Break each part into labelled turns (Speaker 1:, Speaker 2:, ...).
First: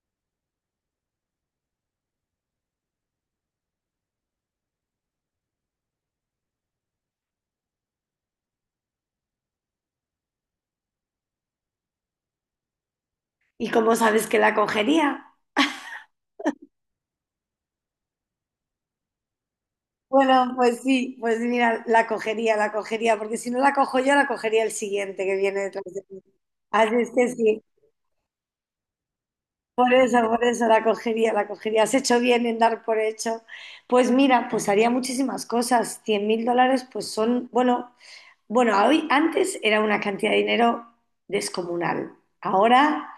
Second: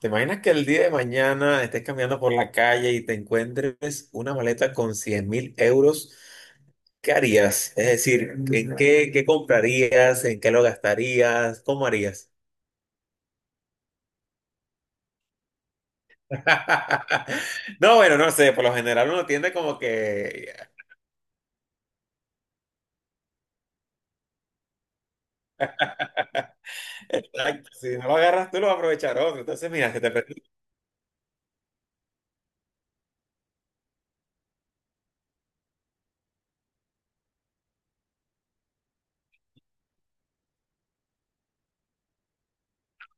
Speaker 1: ¿Te imaginas que el día de mañana estés caminando por la calle y te encuentres una maleta con 100.000 euros? ¿Qué harías? Es decir, ¿en qué comprarías? ¿En qué lo gastarías? ¿Cómo harías?
Speaker 2: ¿Y cómo sabes que la cogería?
Speaker 1: No, bueno, no sé. Por lo general uno tiende como
Speaker 2: Bueno,
Speaker 1: que...
Speaker 2: pues sí, pues mira, la cogería, porque si no la cojo yo, la cogería el siguiente que viene detrás de mí. Así es que sí,
Speaker 1: Exacto, si no lo agarras tú, lo va a aprovechar otro. Entonces, mira, que te
Speaker 2: por
Speaker 1: presenta
Speaker 2: eso la cogería, la cogería. Has hecho bien en dar por hecho. Pues mira, pues haría muchísimas cosas. 100.000 dólares, pues son, bueno, bueno, hoy, antes era una cantidad de dinero descomunal. Ahora,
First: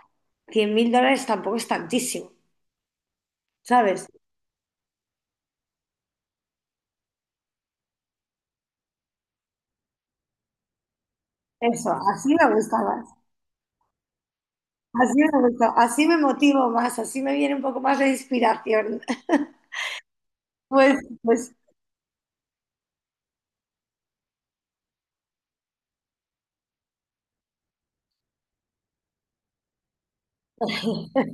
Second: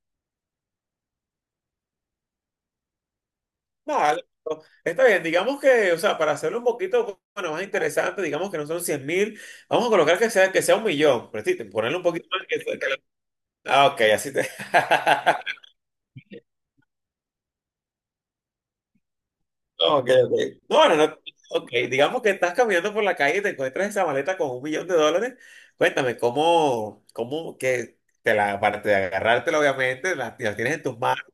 Speaker 2: 100.000 dólares tampoco es tantísimo, ¿sabes?
Speaker 1: algo. Está bien, digamos que, o sea, para hacerlo un poquito bueno, más interesante, digamos que no son 100.000, vamos a colocar que sea 1.000.000, pero sí,
Speaker 2: Eso,
Speaker 1: ponerle un poquito
Speaker 2: así
Speaker 1: más
Speaker 2: me
Speaker 1: que,
Speaker 2: gustaba.
Speaker 1: ah, ok, así te.
Speaker 2: Así me gusta, así me motivo más, así me viene un poco más de inspiración.
Speaker 1: Ok, ok. No,
Speaker 2: Pues,
Speaker 1: no, no.
Speaker 2: pues
Speaker 1: Ok, digamos que estás caminando por la calle y te encuentras esa maleta con 1.000.000 de dólares. Cuéntame, ¿cómo que te la, aparte de agarrártela, obviamente, la tienes en tus manos?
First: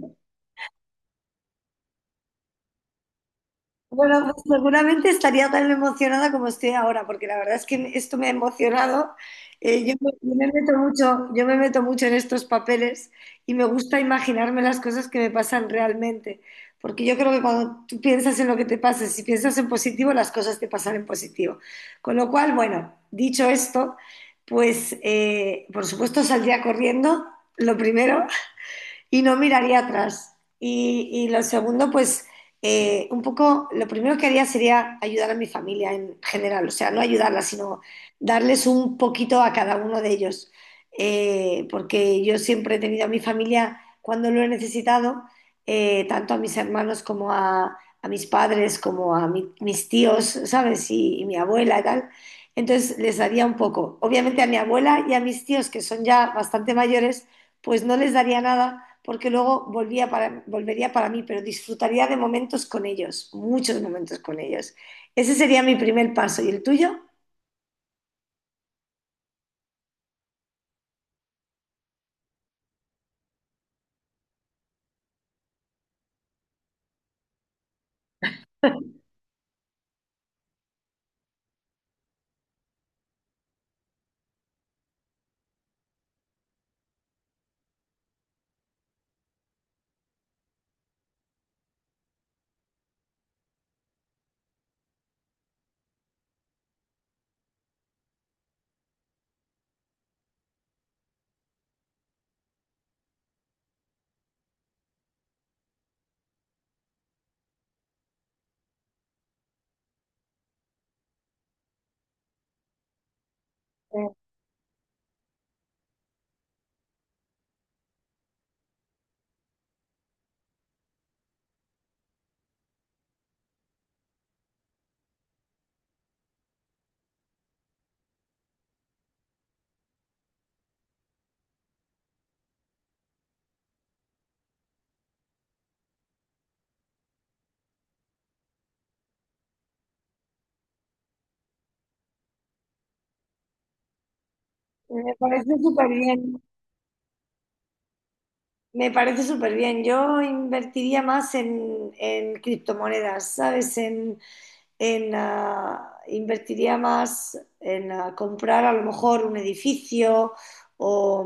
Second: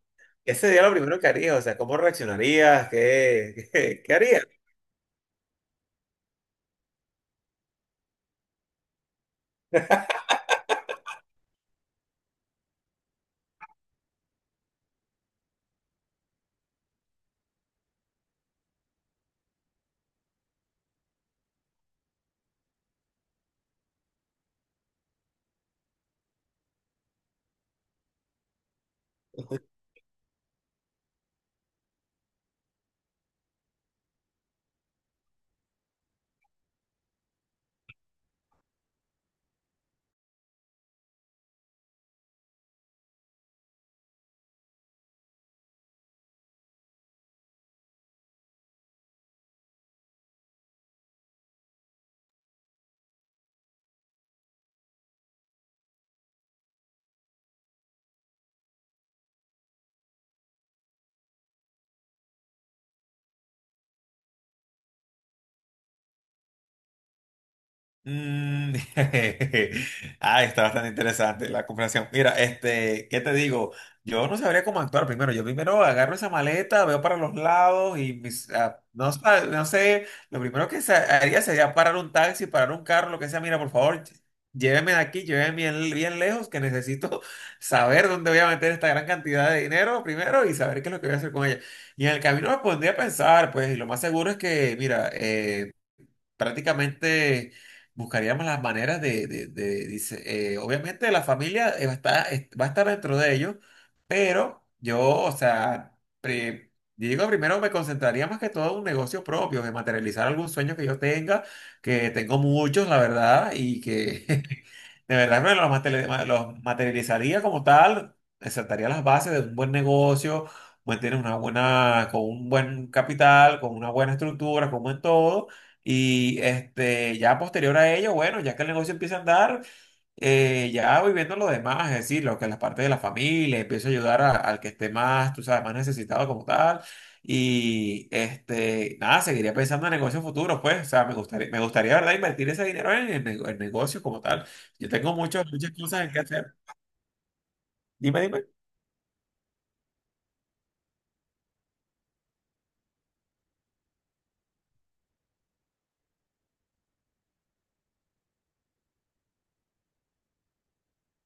Speaker 1: Ese día lo primero que harías, o sea, ¿cómo reaccionarías? ¿Qué, qué
Speaker 2: Bueno, pues
Speaker 1: harías?
Speaker 2: seguramente estaría tan emocionada como estoy ahora, porque la verdad es que esto me ha emocionado. Yo me meto mucho en estos papeles y me gusta imaginarme las cosas que me pasan realmente, porque yo creo que cuando tú piensas en lo que te pasa, si piensas en positivo, las cosas te pasan en positivo. Con lo cual, bueno, dicho esto, pues por supuesto saldría corriendo, lo primero, y no miraría atrás. Y lo segundo, pues un poco, lo primero que haría sería ayudar a mi familia en general, o sea, no ayudarla, sino darles un poquito a cada uno de ellos. Porque yo siempre he tenido a mi familia cuando lo he necesitado, tanto a mis hermanos como a mis padres, como a mis tíos, ¿sabes? Y mi abuela y tal. Entonces les daría un poco. Obviamente a mi abuela y a mis tíos, que son ya bastante mayores, pues no les daría nada porque luego volvería para mí, pero disfrutaría de momentos con ellos, muchos momentos con ellos. Ese sería mi primer paso. ¿Y el tuyo?
Speaker 1: Mm. Ah, está bastante interesante la conversación. Mira, este, ¿qué te digo? Yo no sabría cómo actuar primero. Yo primero agarro esa maleta, veo para los lados y mis, no, no sé, lo primero que haría sería parar un taxi, parar un carro, lo que sea. Mira, por favor, lléveme de aquí, lléveme bien, bien lejos, que necesito saber dónde voy a meter esta gran cantidad de dinero primero y saber qué es lo que voy a hacer con ella. Y en el camino me pondría a pensar, pues, y lo más seguro es que, mira, prácticamente buscaríamos las maneras de, dice, obviamente la familia va a estar, va a estar dentro de ellos, pero yo, o sea, digo, primero me concentraría más que todo en un negocio propio, de materializar algún sueño que yo tenga, que tengo muchos, la verdad, y
Speaker 2: Eh,
Speaker 1: que de verdad me los materializaría como tal, sentaría las bases de un buen negocio. Mantener una buena, con un buen capital, con una buena estructura, con un buen todo, y este, ya posterior a ello, bueno, ya que el negocio empieza a andar, ya voy viendo lo demás, es decir, lo que las partes de la familia, empiezo a ayudar al que esté más, tú sabes, más necesitado como tal. Y este, nada, seguiría pensando en negocios futuros, pues, o sea, me gustaría, ¿verdad?, invertir ese dinero en, el en negocios como tal. Yo
Speaker 2: Me
Speaker 1: tengo muchas,
Speaker 2: parece
Speaker 1: muchas
Speaker 2: súper
Speaker 1: cosas en que
Speaker 2: bien.
Speaker 1: hacer. Dime, dime.
Speaker 2: Me parece súper bien. Yo invertiría más en criptomonedas, ¿sabes? Invertiría más en comprar a lo mejor un edificio o,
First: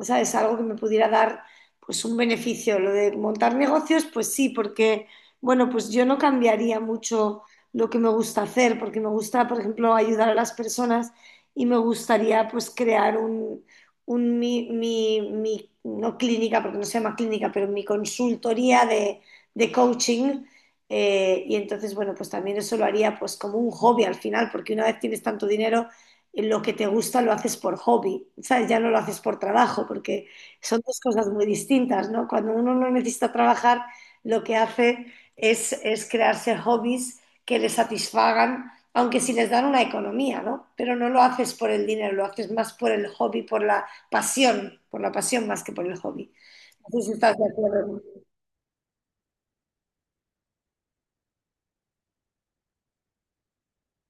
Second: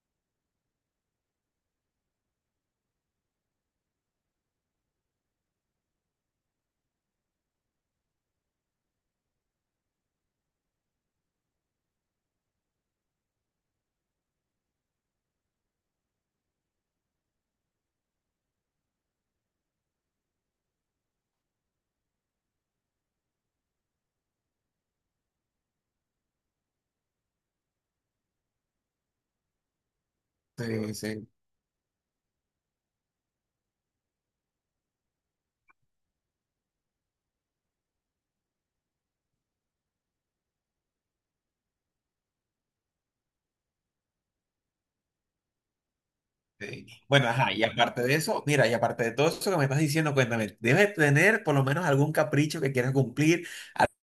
Speaker 2: ¿sabes? Algo que me pudiera dar pues un beneficio. Lo de montar negocios, pues sí, porque, bueno, pues yo no cambiaría mucho lo que me gusta hacer, porque me gusta, por ejemplo, ayudar a las personas y me gustaría pues crear un no clínica, porque no se llama clínica, pero mi consultoría de coaching y entonces, bueno, pues también eso lo haría pues como un hobby al final, porque una vez tienes tanto dinero, lo que te gusta lo haces por hobby, ¿sabes? Ya no lo haces por trabajo, porque son
Speaker 1: Sí,
Speaker 2: dos cosas
Speaker 1: sí,
Speaker 2: muy distintas, ¿no? Cuando uno no necesita trabajar, lo que hace es crearse hobbies que le satisfagan, aunque sí les dan una economía, ¿no? Pero no lo haces por el dinero, lo haces más por el hobby, por la pasión más que por el hobby.
Speaker 1: sí.
Speaker 2: No sé si
Speaker 1: Bueno,
Speaker 2: estás de
Speaker 1: ajá, y aparte
Speaker 2: acuerdo.
Speaker 1: de eso, mira, y aparte de todo eso que me estás diciendo, cuéntame, debes tener por lo menos algún capricho que quieras cumplir.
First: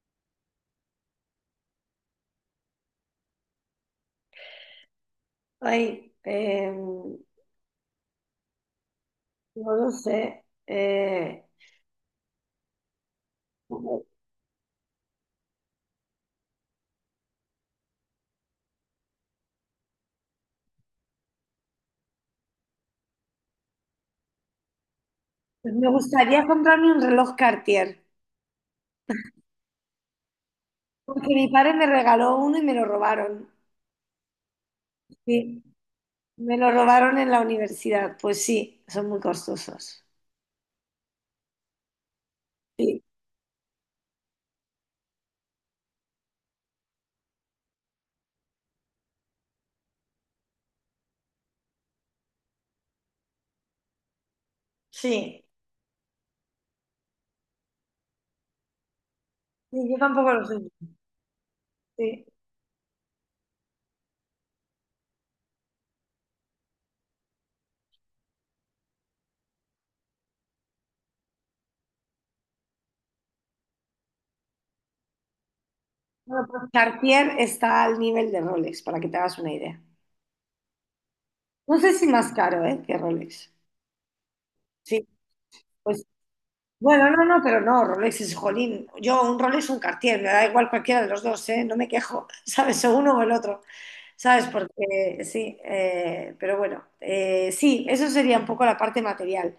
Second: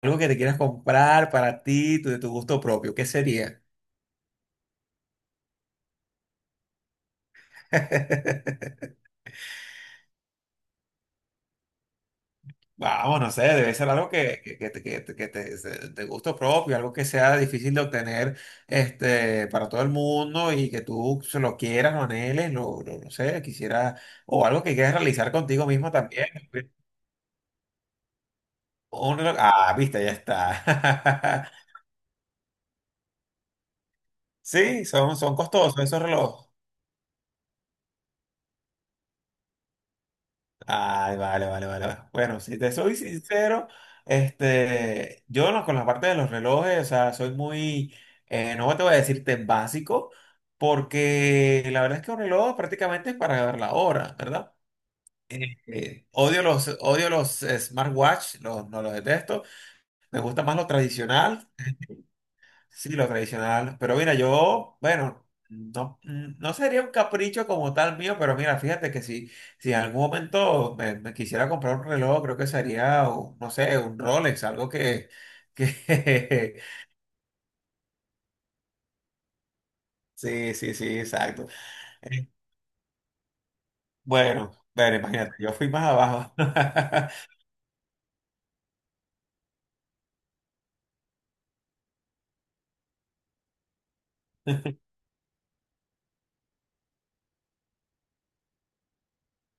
Speaker 1: Algo que te quieras comprar para ti, de tu gusto propio, ¿qué sería?
Speaker 2: Ay, em, No lo sé.
Speaker 1: Vamos, no sé, debe ser
Speaker 2: Pues
Speaker 1: algo que, te- que, te, que te- se- de gusto propio, algo que sea difícil de obtener para todo el mundo y que tú se lo quieras, lo anheles, no sé, quisiera, o algo que quieras realizar contigo
Speaker 2: me
Speaker 1: mismo también.
Speaker 2: gustaría comprarme un reloj Cartier,
Speaker 1: Ah, viste, ya está.
Speaker 2: porque mi padre me regaló uno y me lo robaron.
Speaker 1: Sí, son
Speaker 2: Sí,
Speaker 1: costosos esos relojes.
Speaker 2: me lo robaron en la universidad. Pues sí, son muy costosos.
Speaker 1: Ay, vale, vale, vale. Vale. Bueno, si te soy
Speaker 2: Sí,
Speaker 1: sincero, este, yo no, con la parte de los relojes, o sea, soy muy, no te voy a decir tan básico, porque la verdad es que un reloj prácticamente es para ver la hora, ¿verdad?
Speaker 2: sí,
Speaker 1: Odio los smartwatch, no los detesto.
Speaker 2: sí, yo
Speaker 1: Me
Speaker 2: tampoco
Speaker 1: gusta
Speaker 2: lo
Speaker 1: más
Speaker 2: sé.
Speaker 1: lo tradicional.
Speaker 2: Sí.
Speaker 1: Sí, lo tradicional. Pero mira, yo, bueno, no, no sería un capricho como tal mío, pero mira, fíjate que si, si en algún momento me quisiera comprar un reloj, creo que sería, no sé, un Rolex, algo
Speaker 2: Bueno,
Speaker 1: que...
Speaker 2: pues Cartier está al nivel de Rolex, para que te hagas una idea.
Speaker 1: Sí, sí, sí, exacto.
Speaker 2: No sé si
Speaker 1: Eh,
Speaker 2: más caro, ¿eh? Que Rolex.
Speaker 1: Bueno, bueno,
Speaker 2: Sí,
Speaker 1: imagínate, yo fui más
Speaker 2: pues,
Speaker 1: abajo.
Speaker 2: bueno, no, no, pero no, Rolex es jolín. Yo, un Rolex o un Cartier, me da igual cualquiera de los dos, ¿eh? No me quejo, ¿sabes? O uno o el otro, ¿sabes? Porque sí, pero bueno, sí, eso sería un poco la parte material.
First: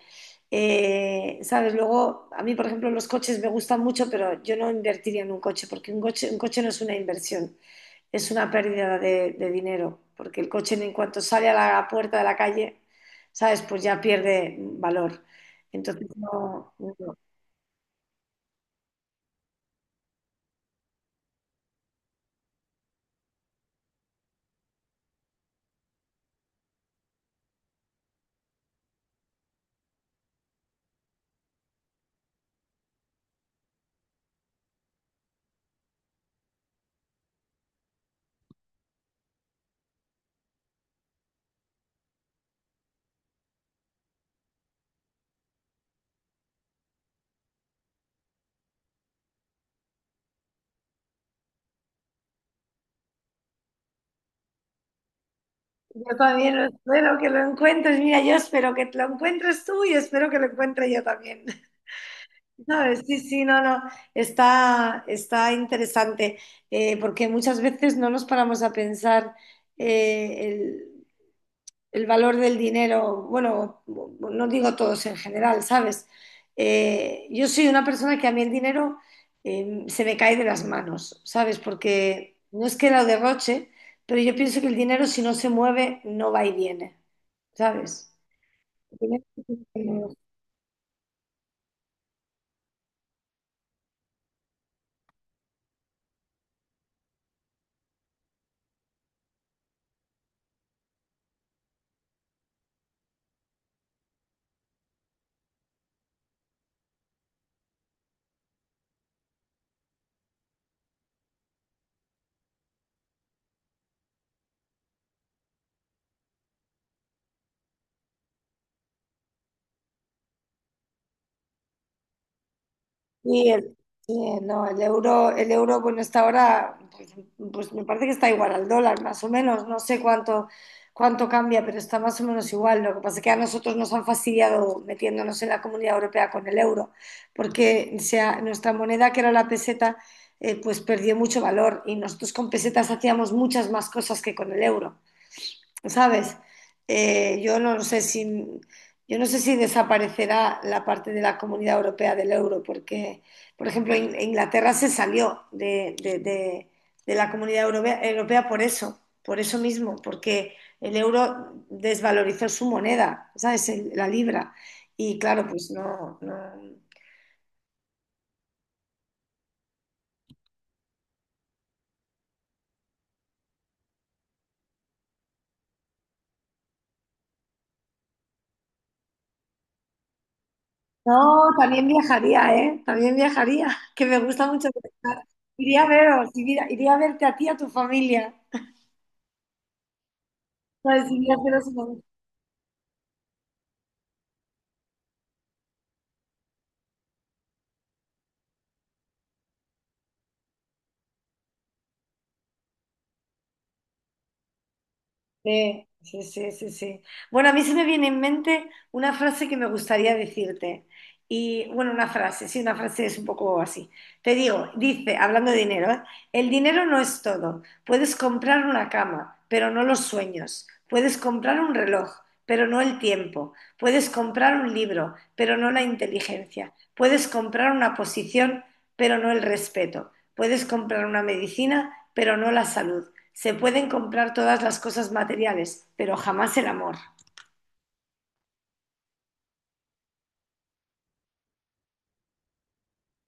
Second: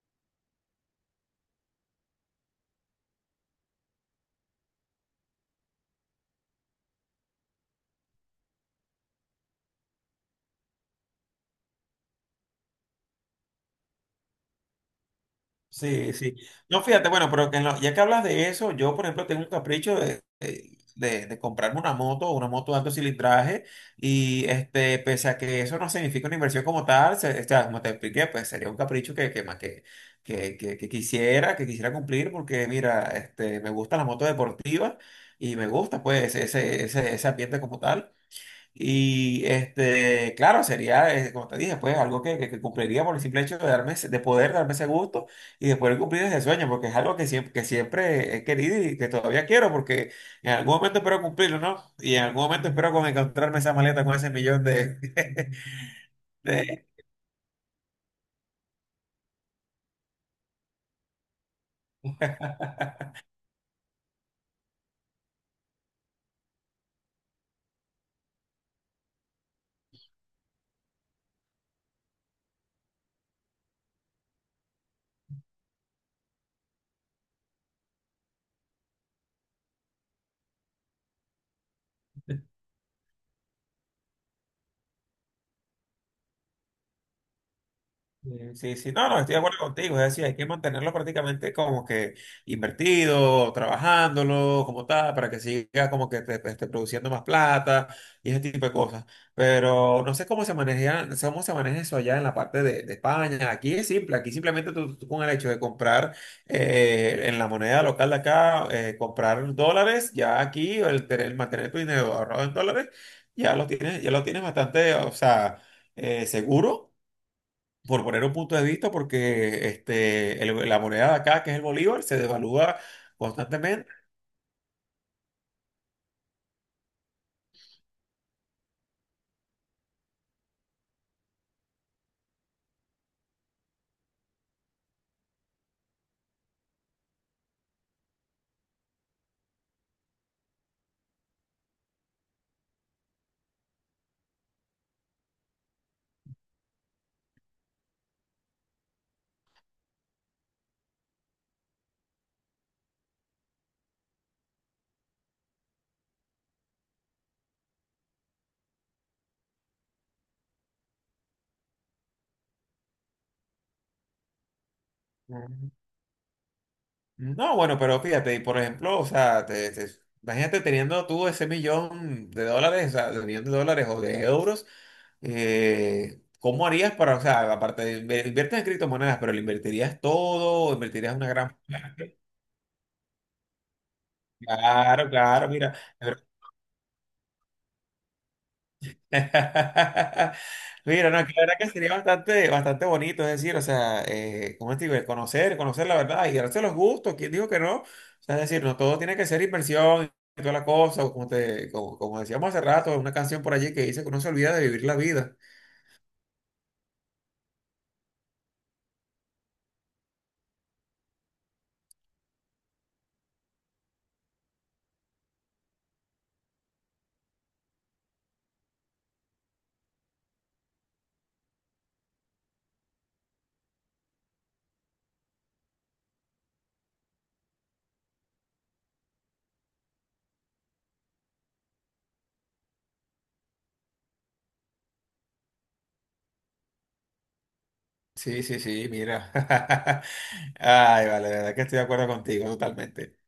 Speaker 2: ¿Sabes? Luego, a mí, por ejemplo, los coches me gustan mucho, pero yo no invertiría en un coche, porque un coche no es una inversión, es una pérdida de dinero, porque el coche en cuanto sale a la puerta de la calle, ¿sabes? Pues ya pierde valor. Entonces,
Speaker 1: Sí, sí.
Speaker 2: no,
Speaker 1: No, fíjate,
Speaker 2: no.
Speaker 1: bueno, pero que en ya que hablas de eso, yo, por ejemplo, tengo un capricho de comprarme una moto de alto cilindraje, y este, pese a que eso no significa una inversión como tal, o sea, como te expliqué, pues sería un capricho más que quisiera cumplir, porque mira, este, me gusta la moto deportiva y me gusta, pues, ese ambiente como tal. Y este, claro, sería, como te dije, pues algo que, que cumpliría por el simple hecho de darme, de poder darme ese gusto y de poder cumplir ese sueño, porque es algo que siempre he querido y que todavía quiero, porque en algún momento espero cumplirlo, ¿no? Y en algún momento espero con encontrarme esa maleta con ese 1.000.000 de,
Speaker 2: Yo también lo
Speaker 1: de,
Speaker 2: espero que lo encuentres. Mira, yo espero que lo encuentres tú y espero que lo encuentre yo también. No, sí, sí, no, no. Está interesante, porque muchas veces no nos paramos a pensar, eh, el valor del dinero, bueno, no digo todos en general, ¿sabes? Yo soy una persona que a mí el dinero, se me cae de las manos, ¿sabes? Porque no es que lo derroche, pero yo pienso que el dinero si no se mueve no va y viene, ¿sabes?
Speaker 1: Sí, sí, sí.
Speaker 2: El
Speaker 1: No, no, estoy de acuerdo contigo. Es
Speaker 2: dinero-
Speaker 1: decir, hay que mantenerlo prácticamente como que invertido, trabajándolo, como tal, para que siga como que te esté produciendo más plata y ese tipo de cosas. Pero no sé cómo se maneja eso allá en la parte de España. Aquí es simple, aquí simplemente tú, tú con el hecho de comprar en la moneda local de acá, comprar dólares, ya aquí el, mantener tu dinero ahorrado en dólares, ya lo tienes bastante, o sea, seguro por poner un punto de vista, porque este, la moneda de acá, que es el bolívar, se devalúa
Speaker 2: Sí,
Speaker 1: constantemente.
Speaker 2: sí, no, el euro, bueno, está ahora, pues me parece que está igual al dólar, más o menos, no sé cuánto cambia, pero está más o menos igual. Lo que pasa es que a nosotros nos han fastidiado metiéndonos en la Comunidad Europea con el euro, porque nuestra moneda, que era la peseta, pues perdió mucho valor y nosotros con pesetas hacíamos muchas más cosas que con el euro. ¿Sabes? Yo no sé si, yo no sé si desaparecerá la parte de la Comunidad Europea del euro, porque, por ejemplo, Inglaterra se salió de la Comunidad Europea por eso mismo, porque el euro desvalorizó su moneda, ¿sabes? La libra. Y claro, pues
Speaker 1: Mm.
Speaker 2: no, no.
Speaker 1: No, bueno, pero fíjate, y por ejemplo, o sea, imagínate teniendo tú ese 1.000.000 de dólares, o sea, de 1.000.000 de dólares o de euros, ¿cómo harías para, o sea, aparte de inviertes en criptomonedas, pero lo invertirías todo, invertirías una
Speaker 2: No,
Speaker 1: gran...
Speaker 2: también viajaría, ¿eh? También viajaría, que me gusta mucho
Speaker 1: Claro,
Speaker 2: viajar.
Speaker 1: claro, mira.
Speaker 2: Iría a veros, iría a verte a ti y a tu familia.
Speaker 1: Mira,
Speaker 2: Ay, sí,
Speaker 1: no, que
Speaker 2: mira,
Speaker 1: la verdad
Speaker 2: pero
Speaker 1: que
Speaker 2: se
Speaker 1: sería
Speaker 2: me-
Speaker 1: bastante, bastante bonito, es decir, o sea, ¿cómo te digo? El conocer, conocer la verdad y darse los gustos, ¿quién dijo que no? O sea, es decir, no todo tiene que ser inversión y toda la cosa, o como decíamos hace rato, una canción por allí que dice que uno se olvida de vivir la vida.
Speaker 2: Sí, sí, sí, sí, sí. Bueno, a mí se me viene en mente una frase que me gustaría decirte. Y bueno, una frase, sí, una frase es un poco así. Te digo, dice, hablando de dinero, ¿eh? El dinero no es todo. Puedes comprar una cama, pero no los sueños. Puedes comprar un reloj, pero no el tiempo. Puedes comprar un libro, pero no la inteligencia. Puedes comprar una posición, pero no el respeto. Puedes comprar una medicina, pero no la salud. Se pueden comprar todas las cosas materiales, pero jamás el amor.
Speaker 1: Sí, sí, sí, mira. Ay, vale, la verdad que estoy de acuerdo contigo totalmente.